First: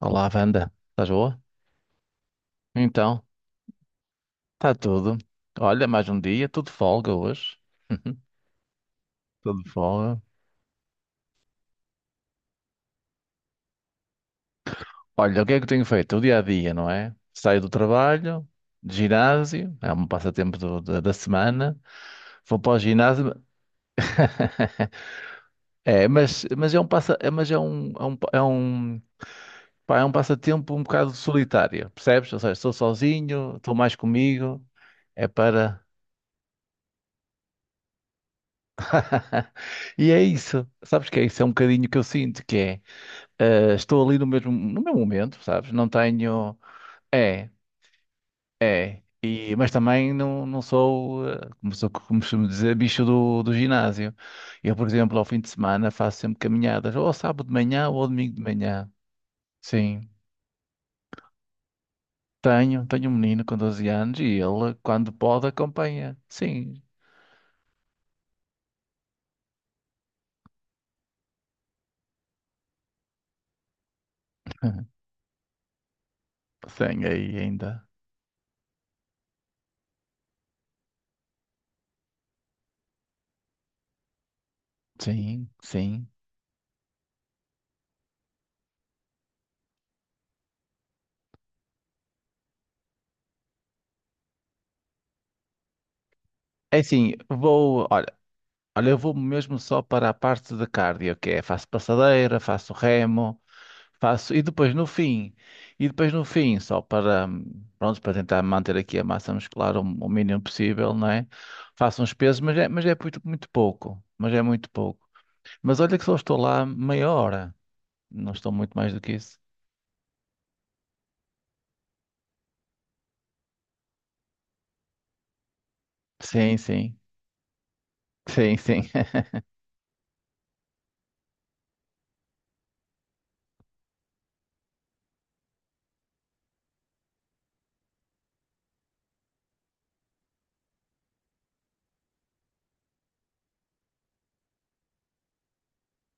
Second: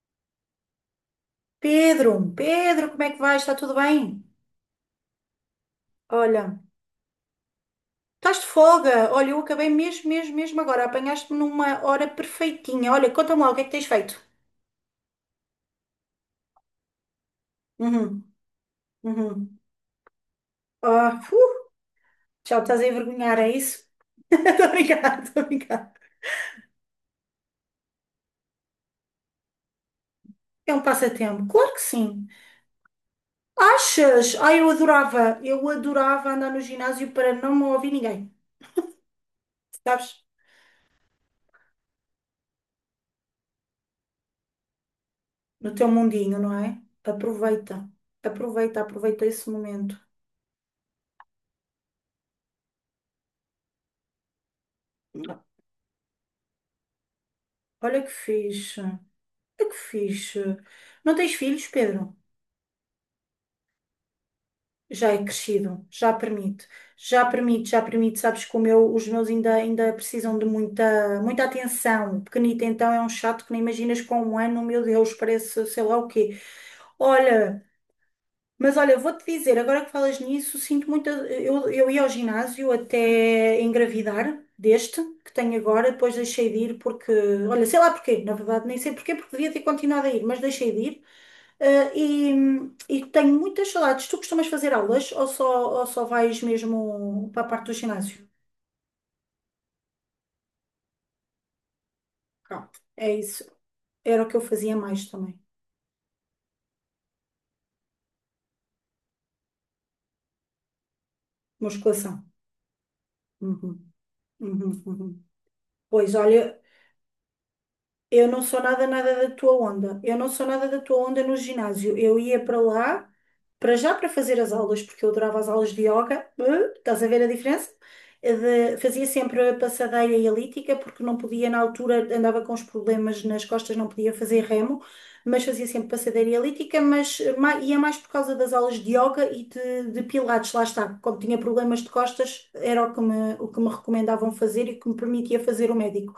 Olá, Wanda. Estás boa? Pedro, Pedro, como é que Então, vais? Está tudo bem? está tudo. Olha, mais um dia, Olha, tudo de folga hoje. estás de folga? Olha, eu Tudo acabei de mesmo, folga. mesmo, mesmo agora. Apanhaste-me numa hora perfeitinha. Olha, conta-me lá o que é que tens feito. Olha, o que é que eu tenho feito? O dia a dia, não é? Saio do Uhum, trabalho, de uhum. ginásio, é um passatempo da Ah, semana. já Vou me para o estás a ginásio. envergonhar, é isso? Estou a brincar, estou a brincar. É, mas pá, é um É passatempo um um bocado passatempo, claro que solitário, sim. percebes? Ou seja, estou sozinho, estou mais Achas? Ah, comigo. É eu para. adorava andar no ginásio para não me ouvir ninguém, E é sabes? isso. Sabes que é isso? É um bocadinho que eu sinto que é. Estou ali no mesmo, no meu momento, No sabes? Não teu mundinho, não tenho. é? É, Aproveita, aproveita, é. aproveita esse E, mas momento. também não sou, como costumo dizer, bicho do ginásio. Eu, por exemplo, ao fim de semana faço sempre caminhadas, ou ao sábado de manhã ou Olha ao que domingo de fixe. manhã. Que Sim. fixe. Não tens filhos, Pedro? Tenho um menino com 12 anos e ele, Já quando é pode, crescido, já acompanha. permite. Sim, Já permite, já permite. Sabes que os meus ainda precisam de muita, muita atenção. O pequenito então é um chato que nem imaginas com 1 ano, meu Deus, parece sei lá o quê. tenho aí Olha. ainda. Mas olha, vou-te dizer, agora que falas nisso, sinto muita. Eu ia ao ginásio até engravidar deste que Sim, tenho agora, sim. depois deixei de ir porque. Olha, sei lá porquê, na verdade, nem sei porquê, porque devia ter continuado a ir, mas deixei de ir. Ah, e tenho muitas saudades. Tu costumas fazer aulas ou ou só vais É assim, mesmo para a parte do olha, ginásio? olha, eu vou mesmo só para a parte de cardio, que é faço passadeira, faço Pronto, é remo. isso. Era o Faço, que eu e depois fazia no mais fim, também. e depois no fim, pronto, para tentar manter aqui a massa muscular o mínimo possível, não é? Faço uns Musculação. pesos, mas é muito, muito Uhum, pouco, mas é muito uhum, pouco. uhum. Mas olha que Pois só estou olha. lá meia hora, Eu não não estou sou muito nada, mais do que nada da isso. tua onda. Eu não sou nada da tua onda no ginásio. Eu ia para lá, para já para fazer as aulas, porque eu adorava as aulas de yoga. Sim, sim, Estás a ver a diferença? Eh, sim, sim, fazia sempre a passadeira e elíptica, porque não podia, na altura andava com os problemas nas costas, não podia fazer remo, mas fazia sempre passadeira e elíptica, mas ia mais por causa das aulas de yoga e de pilates, lá está. Como tinha problemas de costas, era o que me recomendavam fazer e que me permitia fazer o médico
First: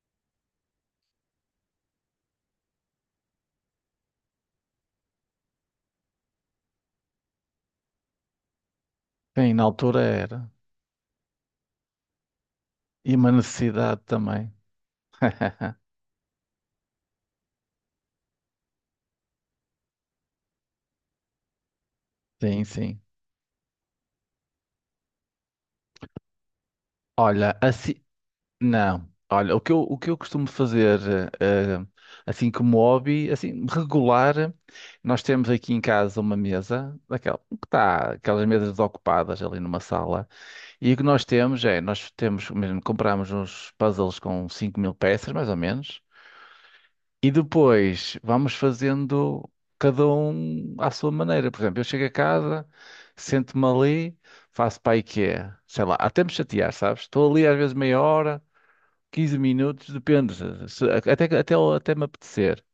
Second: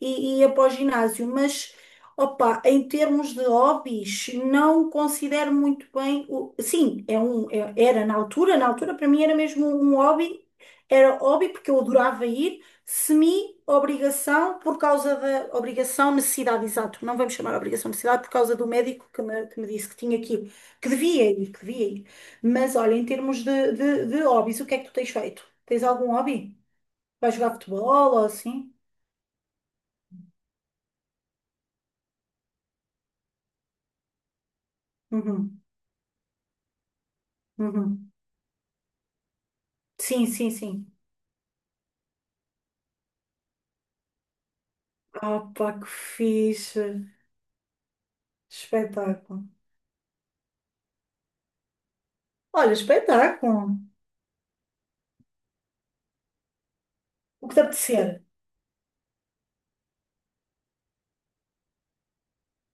e ia para o ginásio, mas opa, em termos de hobbies, não considero muito bem o. Sim, era na altura, para mim era sim, na mesmo um altura hobby, era. era hobby porque eu adorava ir, E uma necessidade também. semi-obrigação por causa da obrigação, necessidade, exato, não vamos chamar obrigação, necessidade, por causa do médico que me disse que tinha que ir, que devia ir, que devia ir. Sim, Mas olha, sim. em termos de hobbies, o que é que tu tens feito? Tens algum hobby? Vais jogar Olha, assim. futebol ou assim? Não. Olha, o que eu costumo fazer, eh, assim como hobby, assim, regular, nós temos Uhum, aqui em casa uma mesa, daquela, que uhum. está, aquelas mesas ocupadas ali numa Sim, sala, sim, sim. e o que nós temos é, nós temos, mesmo, compramos uns puzzles com 5.000 peças, mais ou Opa, que menos, fixe. e depois vamos Espetáculo. fazendo cada um à sua maneira. Por exemplo, eu chego a casa, Olha, sento-me espetáculo. ali, faço para aí quê? Sei lá, até me chatear, sabes? Estou ali O que às te vezes meia apetecer. hora 15 minutos, depende, até me apetecer.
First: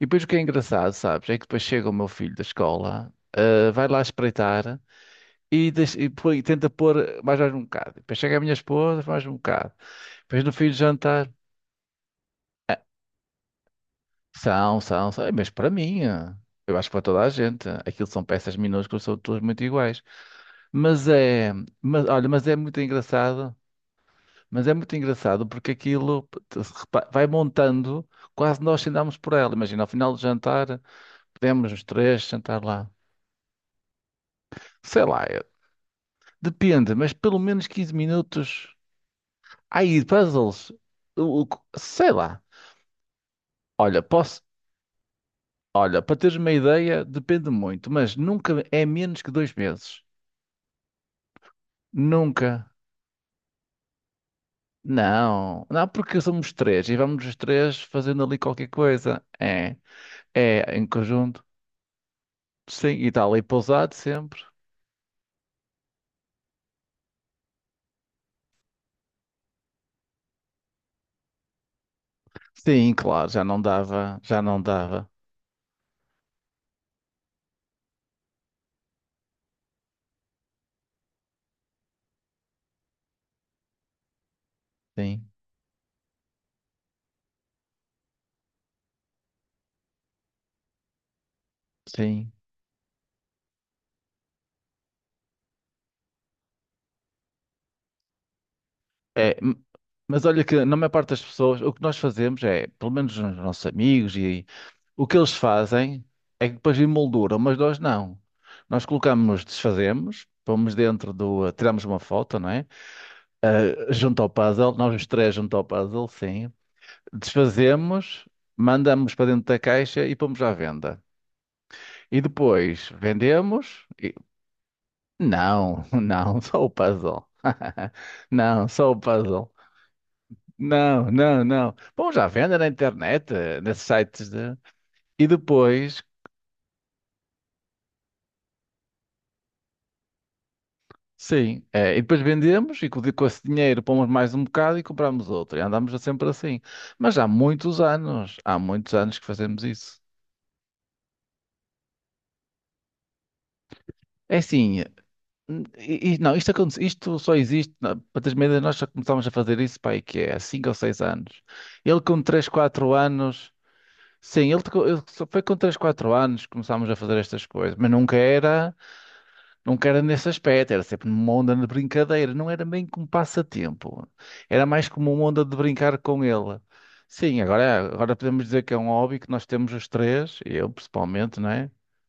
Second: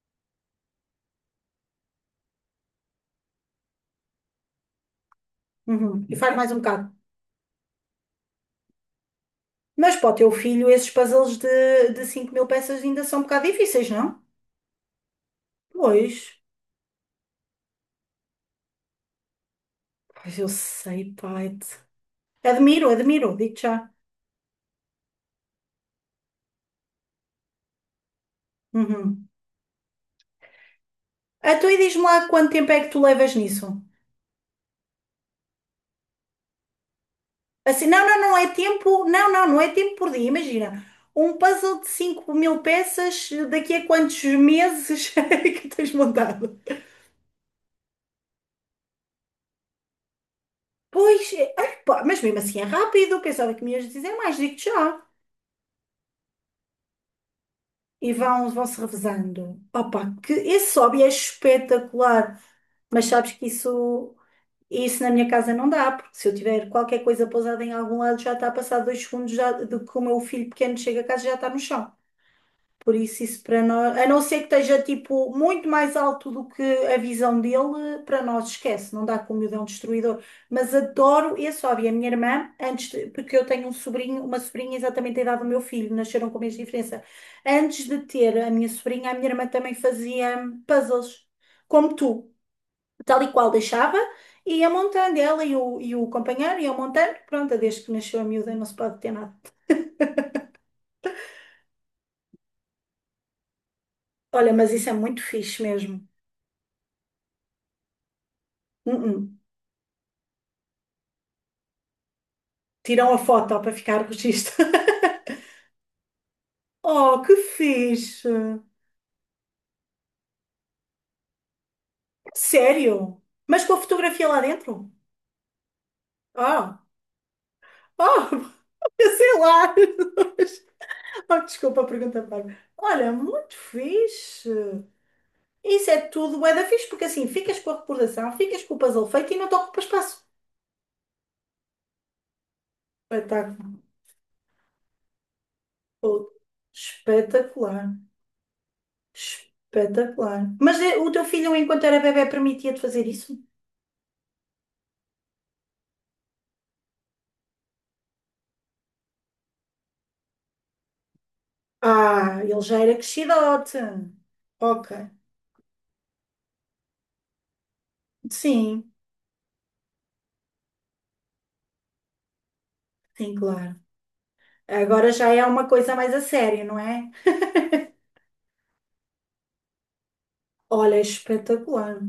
E depois o que é engraçado, sabes, é que depois chega o meu filho da escola, vai lá espreitar Uhum. E faz mais um tenta bocado. pôr mais um bocado. Depois chega a minha esposa, mais um bocado. Mas para o teu Depois no fim filho, do esses jantar, puzzles de 5000 peças ainda são um bocado difíceis, não? Mas para mim, Pois. Eu acho que para toda a gente, aquilo são peças minúsculas, são todas muito iguais. Pois eu sei, Mas é, pai. mas, olha, mas é muito Admiro, admiro. engraçado Digo-te já. Mas é muito engraçado porque aquilo te- se repa- vai montando, quase nós andamos Uhum. por ela. Imagina, ao final do jantar, Então, podemos e os diz-me três lá quanto jantar tempo é que lá. tu levas nisso? Sei lá, depende, mas pelo menos Assim, 15 não, não, não é minutos. tempo. Não, não, não é tempo Aí, por dia. puzzles, Imagina. Um o- o- puzzle de sei cinco lá. mil peças, daqui a Olha, quantos meses é que tens olha, para teres uma montado? ideia, depende muito, mas nunca é menos que 2 meses. Pois, é, ai, pá, mas mesmo Nunca. assim é rápido, eu pensava que me ias dizer é mais, digo-te já. Não, não, porque somos três e vamos os três E fazendo ali vão, qualquer vão-se coisa. revezando. É, Opa, que é esse em hobby é conjunto. espetacular, Sim, mas e está sabes ali que pousado isso, sempre. isso na minha casa não dá, porque se eu tiver qualquer coisa pousada em algum lado, já está a passar 2 segundos já, de que o meu filho pequeno chega a casa e já está no chão. Sim, Por isso, claro, isso já não para nós, a dava, não ser já que não esteja dava. tipo muito mais alto do que a visão dele, para nós esquece, não dá com o miudão destruidor. Mas adoro esse hobby. A minha irmã, porque eu tenho um sobrinho, uma sobrinha exatamente da Sim, idade do meu filho, nasceram com a mesma diferença. Antes de ter a minha sobrinha, a minha irmã também fazia puzzles, como sim. tu, tal e qual deixava, e ia montando ela e o companheiro, ia montando. Pronto, desde que nasceu a miúda, não se pode ter nada. É, mas olha que na maior parte das pessoas, o que nós fazemos é, pelo menos os nossos amigos e Olha, mas isso é o que muito eles fixe fazem mesmo. é que depois emolduram, mas nós não. Nós Uh-uh. colocamos, desfazemos, pomos dentro do, tiramos uma foto, não é? Tiram a foto para ficar Junto ao registro. puzzle, nós os três junto ao puzzle, sim. Oh, que Desfazemos, fixe! mandamos para dentro da caixa e pomos à venda. E depois Sério? Mas com a vendemos. fotografia lá dentro? Não, não, só o Oh, puzzle. oh, Não, só o eu sei puzzle. lá. Não, Oh, não, não. desculpa a Bom, pergunta, já vende Bárbara. na Olha, internet, muito nesses sites fixe. de... E Isso é depois, tudo bué da fixe, porque assim, ficas com a recordação, ficas com o puzzle feito e não te ocupa espaço. sim, e depois vendemos e com esse Espetáculo. dinheiro pomos mais um bocado e compramos outro. E andamos sempre Oh, assim. Mas espetacular. Há muitos anos que fazemos isso. Espetacular. Mas o teu filho, enquanto era bebé, permitia-te fazer isso? É assim, não, isto só existe, para teres uma ideia, nós já começámos a fazer isso, pai, que é há 5 ou 6 anos. Ele com Ah, 3, ele já 4 era anos... crescidote. Sim, ele Ok. só foi com 3, 4 anos que começámos a fazer estas coisas, mas nunca era, Sim, nunca era nesse aspecto, era sempre numa onda de brincadeira, não era bem como sim, claro. passatempo, era mais como Agora uma já onda é de uma coisa brincar mais a com ele. sério, não é? Sim, agora podemos dizer que é um hobby que nós temos os três, eu Olha, principalmente, não é? espetacular,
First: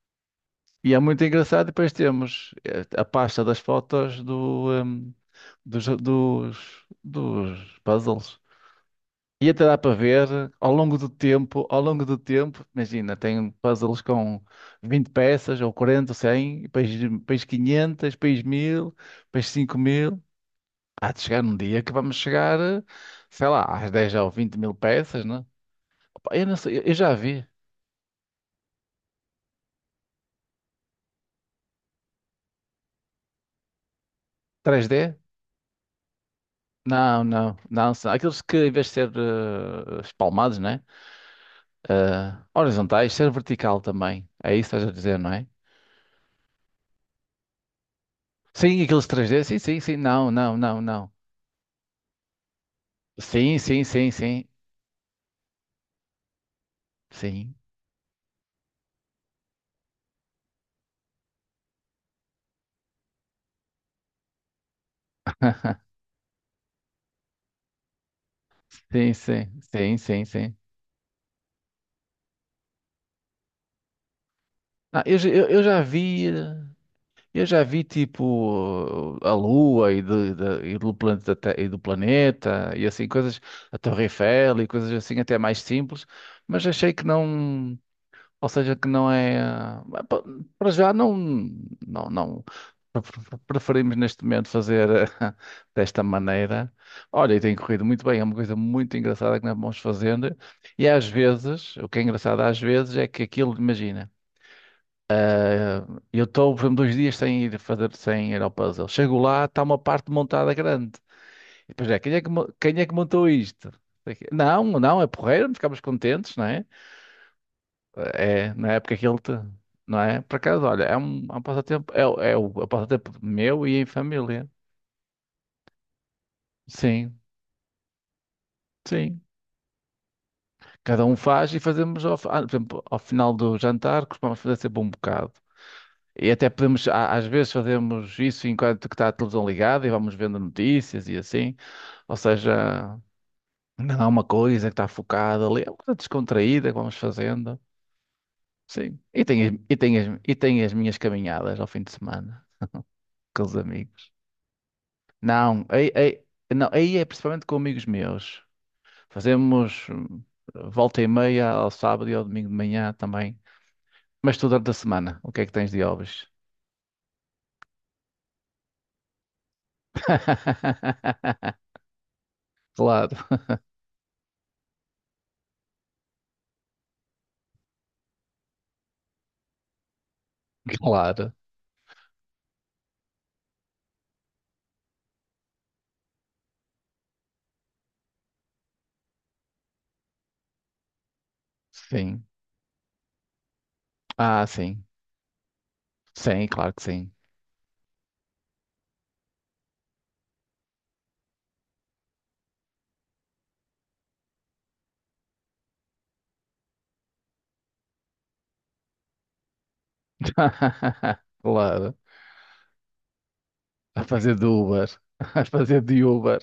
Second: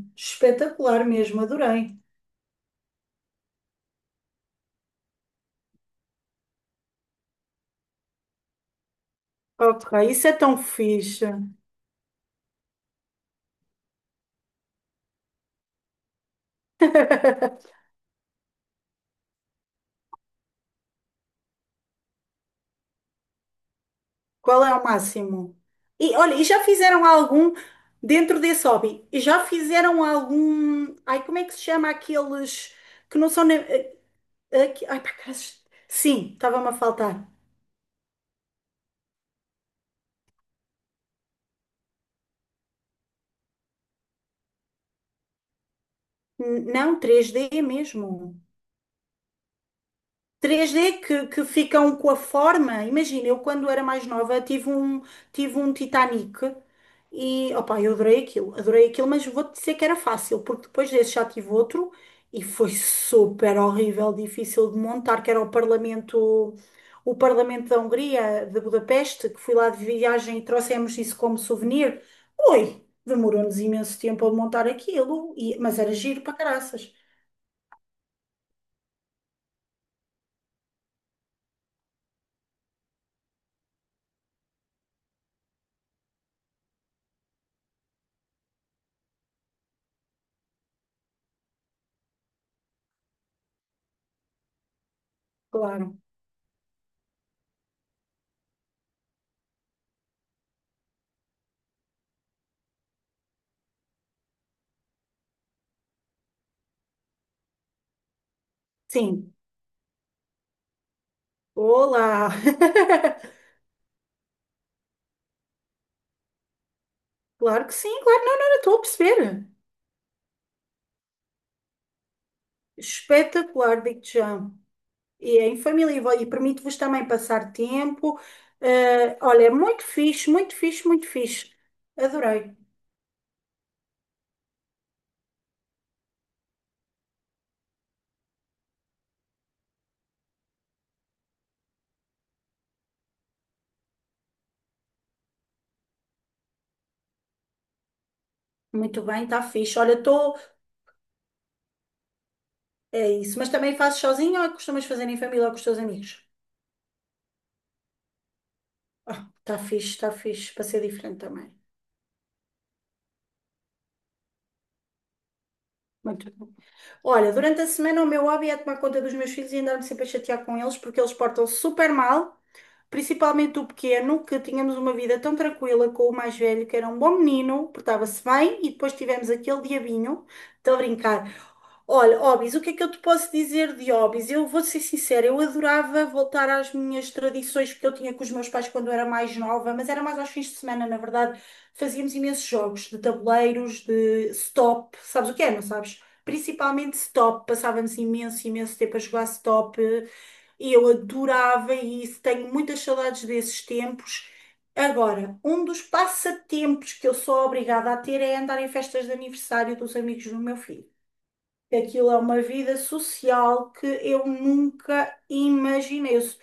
E é espetacular muito mesmo, engraçado, depois adorei. temos a pasta das fotos dos, dos, dos puzzles. E até dá Ok, para isso ver é tão ao longo do fixe. tempo, ao longo do tempo, imagina, tem puzzles com 20 peças, ou 40 ou 100, e depois 500, depois 1.000 depois 5.000. Há de chegar um dia que vamos chegar, sei lá, às dez ou vinte Qual mil é o peças, né? máximo? E Opa, olha, e eu não já sei, eu fizeram já vi. algum dentro desse hobby? E já fizeram algum? Ai, como é que se chama aqueles que não são nem... três Ai, d para acaso. Sim, estava-me a Não, faltar. não, não, são aqueles que em vez de ser espalmados, né? Horizontais, ser vertical também. É isso que estás a dizer, não é? Não, três d mesmo. Sim, aqueles 3D sim, sim, sim, não, não, não, 3D não. que ficam com a forma. Imagina, eu Sim, quando sim, era mais sim, nova sim. tive um, Titanic e Sim. opa, eu adorei aquilo, mas vou-te dizer que era fácil, porque depois desse já tive outro e foi super horrível, difícil de montar, que era o Parlamento da Hungria, de Sim, Budapeste, que fui sim, lá de sim, sim, viagem e sim. trouxemos isso como souvenir. Oi, demorou-nos imenso tempo a montar Ah, eu, já- aquilo, eu, eu mas já era giro vi, para caraças, eu já vi tipo a Lua e, e do planeta, e do planeta e assim coisas, a Torre Eiffel e coisas assim até mais simples, mas achei que não. Ou seja, que não é. Para já não, não, não preferimos neste momento fazer ah, claro. desta maneira. Olha, e tem corrido muito bem, é uma coisa muito engraçada que nós vamos fazendo. E às vezes, o que é engraçado às vezes é que aquilo, imagina, ah, eu estou, por exemplo, 2 dias sem ir fazer, sem ir ao puzzle. Chego Sim. lá, está uma parte montada grande. E depois é, Olá! Quem é que montou isto? Não, não, é porreiro, ficamos contentes, não é? Claro que sim, claro, não, não, É, não, na estou a época que ele te, perceber. não é? Por acaso, olha, é um passatempo meu e Espetacular, em digo-te já. família. E é em família e permite-vos também Sim, passar tempo. Eh, sim. olha, é muito fixe, muito fixe, Cada muito um fixe. faz e fazemos, por Adorei. exemplo, ao final do jantar, costumamos fazer sempre um bocado. E até às vezes fazemos isso enquanto que está a televisão ligada e vamos vendo notícias e assim. Ou seja, ainda há uma coisa que está focada ali, é uma coisa descontraída que vamos fazendo. Sim. Muito E bem, está tem, as- e fixe. Olha, tem, as- e estou. tem as minhas caminhadas ao fim de semana É isso, com mas os também fazes amigos. sozinho ou costumas fazer em família ou com os Não, teus amigos? não, aí é principalmente com amigos meus. Ah, está Fazemos fixe, está fixe, para ser volta e diferente também. meia ao sábado e ao domingo de manhã também. Mas tu durante a semana, o que é que tens de hobbies? Muito bom. Olha, durante a semana o meu hobby é tomar conta dos meus filhos e andar-me sempre a chatear com eles porque eles portam-se super mal. Claro, Principalmente o pequeno, que tínhamos uma vida tão tranquila com o mais velho, que era um bom menino, portava-se bem, e depois tivemos aquele diabinho. Estou a brincar. claro. Olha, hobbies, o que é que eu te posso dizer de hobbies? Eu vou ser sincera, eu adorava voltar às minhas tradições que eu tinha com os meus pais quando eu era mais nova, mas era mais aos fins de semana, na verdade. Fazíamos Sim. imensos jogos de tabuleiros, de Ah, sim. stop. Sabes o que é, não sabes? Sim, claro que Principalmente sim. stop. Passávamos imenso, imenso tempo a jogar stop. E eu adorava isso, tenho muitas saudades desses tempos. Agora, um dos passatempos que eu sou obrigada a ter é andar em festas de aniversário dos amigos do meu filho. Claro. Aquilo é uma vida social que A eu fazer de Uber. nunca A fazer de imaginei. Uber.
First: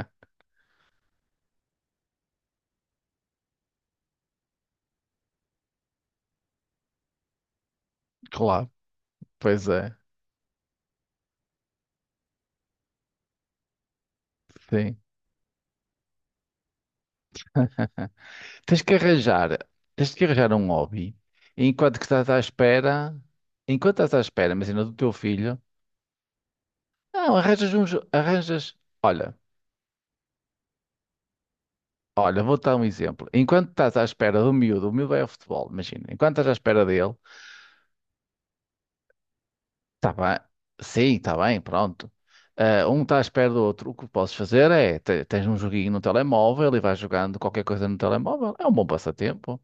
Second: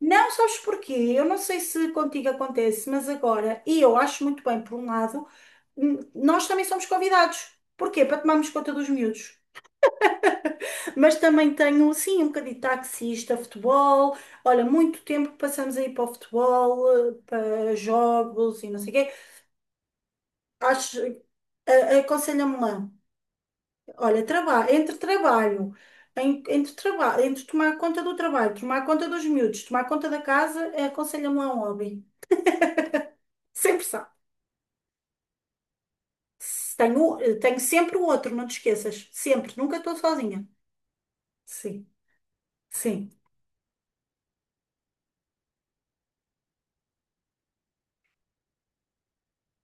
Não sabes porquê? Eu não sei se contigo acontece, mas agora, e eu acho muito bem, por um lado, nós também somos convidados. Porquê? Para tomarmos Claro. conta dos miúdos. Pois é. Mas também tenho, sim, um bocadinho de taxista, futebol. Olha, Sim. muito tempo que passamos aí para o futebol, para jogos e não Tens sei o que quê. arranjar, tens que arranjar um Acho, hobby enquanto que estás à aconselha-me lá. espera, enquanto estás à Olha, espera, imagina, do entre teu filho, trabalho, entre trabalho, não, entre tomar conta do trabalho, tomar conta dos olha, miúdos, tomar conta da casa, aconselha-me lá um hobby. olha, vou-te dar um exemplo. Enquanto Sempre estás à sabe. espera do miúdo, o miúdo é o futebol, imagina, enquanto estás à Se espera dele, tenho, tenho sempre o outro, não te esqueças. Sempre, nunca estou está bem, sozinha. sim, está bem, Sim, pronto. Ah, um sim. está à espera do outro, o que podes fazer é, tens um joguinho no telemóvel e vais jogando qualquer coisa no telemóvel, é um bom passatempo.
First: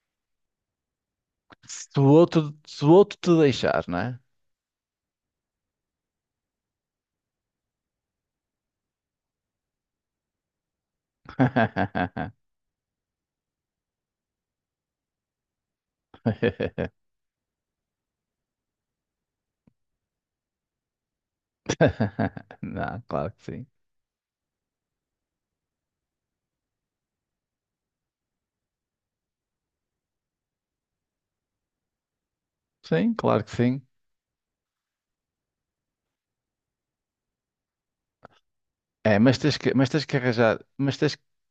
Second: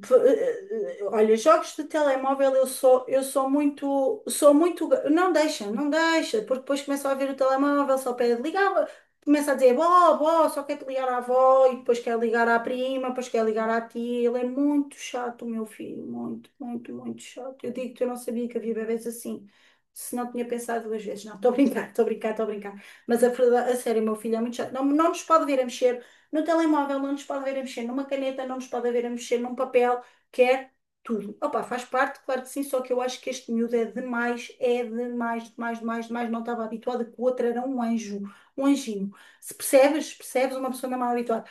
Olha, jogos de Se o telemóvel outro, eu se o sou, outro te deixar, não é? muito, não deixa, não deixa, porque depois começa a ver o telemóvel, só pede ligar, começa a dizer, bó, bó, só quer te ligar à avó, e depois quer ligar à prima, depois quer ligar à tia, ele é muito chato, o meu filho, muito, muito, muito chato. Eu digo que eu não sabia que havia bebés assim, se não tinha pensado duas vezes, não, estou a brincar, estou a brincar, estou a brincar, Não, mas a claro que sim. verdade, a sério, o meu filho é muito chato, não, não nos pode ver a mexer no telemóvel não nos pode ver a mexer numa caneta, não nos pode ver a mexer num papel, quer tudo. Opa, faz parte, claro que sim, só que eu Sim, acho que claro que este miúdo sim. É demais, demais, demais, demais. Não estava habituada que o outro era um anjo, um anjinho. É, mas Se tens que, mas tens percebes, que arranjar, percebes, uma pessoa não é mal habituada.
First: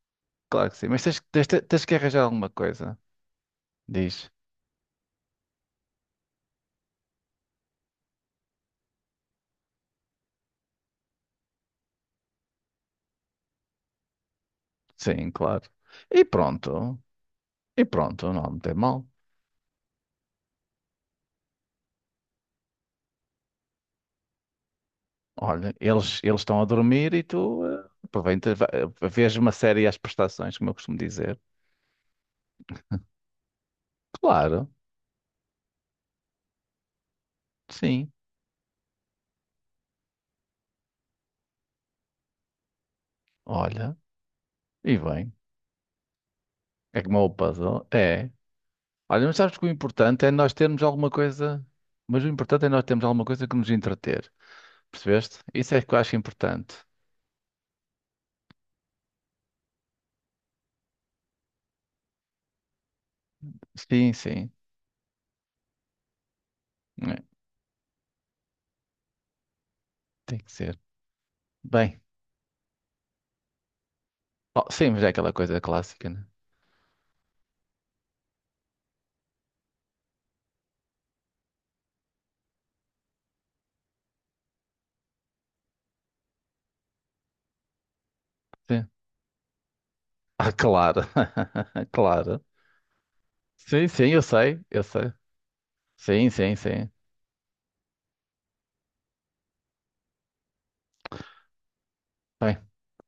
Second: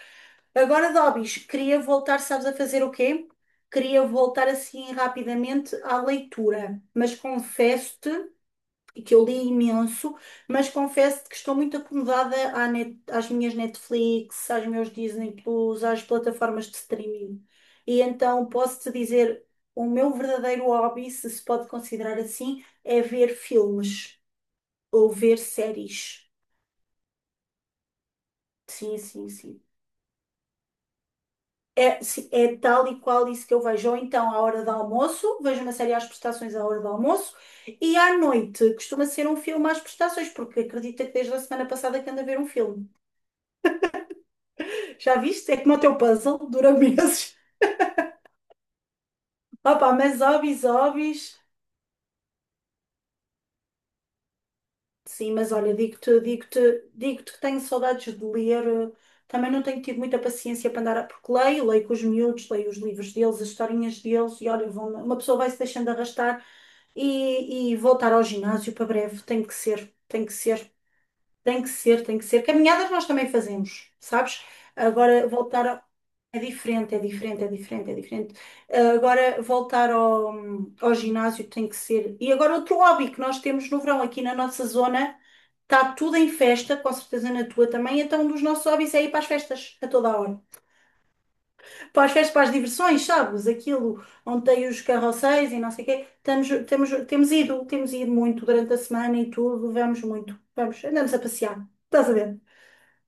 claro que sim, Agora, mas tens, Dobis, tens, queria tens que voltar, arranjar sabes, alguma a fazer coisa. o quê? Queria Diz. voltar assim rapidamente à leitura, mas confesso-te e que eu li imenso, mas confesso que estou muito acomodada às minhas Netflix, aos meus Sim, Disney claro. Plus, às E plataformas de pronto. streaming. E E pronto, não, então não tem posso-te mal. dizer, o meu verdadeiro hobby, se se pode considerar assim, é ver filmes ou ver Olha, eles séries. eles estão a dormir e tu aproveitas, Sim, sim, vês uma sim. série às prestações, como eu costumo dizer. É, sim, é tal e qual isso que eu vejo. Ou então, à hora Claro, do almoço, vejo uma série às prestações à hora do almoço, e sim. à noite costuma ser um filme às prestações, porque acredita que desde a semana passada que ando a ver um filme. Olha, e Já bem. viste? É como o teu puzzle, dura É como é o meses. puzzle. É. Olha, mas sabes que o Opa, mas importante é nós hobbies, termos alguma hobbies. coisa, mas o importante é nós termos alguma coisa que nos entreter. Sim, Percebeste? mas olha, Isso é que eu acho digo-te, digo-te, importante. digo-te que tenho saudades de ler. Também não tenho tido muita paciência para andar a... Porque leio, leio com os miúdos, leio os livros deles, as historinhas Sim, deles. E sim. olha, vão... uma pessoa vai se deixando arrastar É, e voltar ao ginásio para breve. Tem que ser, tem que tem que ser. ser. Tem que Bem, ser, tem que ser. Caminhadas nós também fazemos, sabes? oh, sim, mas é Agora aquela coisa voltar a... clássica, né? é diferente, é diferente, é diferente, é diferente. Ah, agora voltar ao ginásio tem que ser. E agora outro hobby que nós temos no verão aqui na nossa zona, está tudo em festa, com certeza na tua também, então um dos nossos Sim. hobbies é ir para as festas a toda a hora. Ah, claro. Para as festas, Claro. para as diversões, sabes? Sim, Aquilo sim, eu onde sei, tem os eu sei. carrosséis e não sei o quê. Sim, sim, sim. Temos ido muito durante a semana e tudo, vamos muito, vamos, andamos a passear. Estás a ver? Bem,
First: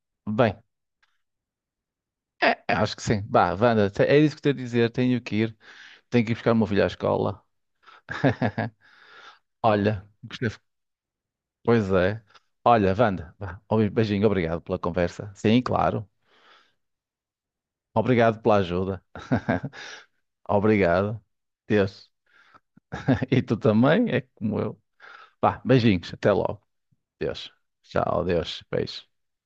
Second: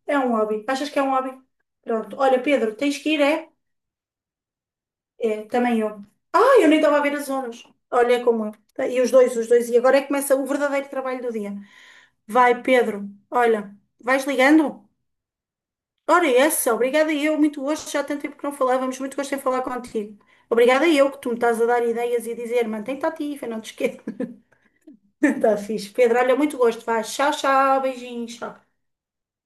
É um bem. hobby. Achas que é um hobby? Pronto. Olha, É, é, Pedro, acho tens que que sim. ir, é? Bah, Wanda, é isso que tenho a dizer. Tenho que É, ir. também eu. Tenho que ir buscar o Ah, meu eu nem filho à estava a ver as escola. horas. Olha como eu. Tá, e os dois, os dois. E agora é Olha, que começa o gostei. verdadeiro trabalho do dia. Pois é. Vai, Olha, Pedro. Wanda, vá, Olha, um vais beijinho, obrigado pela ligando? conversa. Sim, claro. Ora, essa, obrigada eu. Muito gosto, já há tanto tempo Obrigado que não pela falávamos. ajuda. Muito gosto em falar contigo. Obrigada eu que Obrigado. tu me estás a dar Deus. ideias e a dizer, mantém-te E ativa, tu não te esqueças. também, é como eu. Está Vá, fixe. beijinhos, Pedro, até olha, muito logo. gosto. Vai, tchau, Deus. tchau. Tchau, Beijinhos, Deus. tchau. Beijo.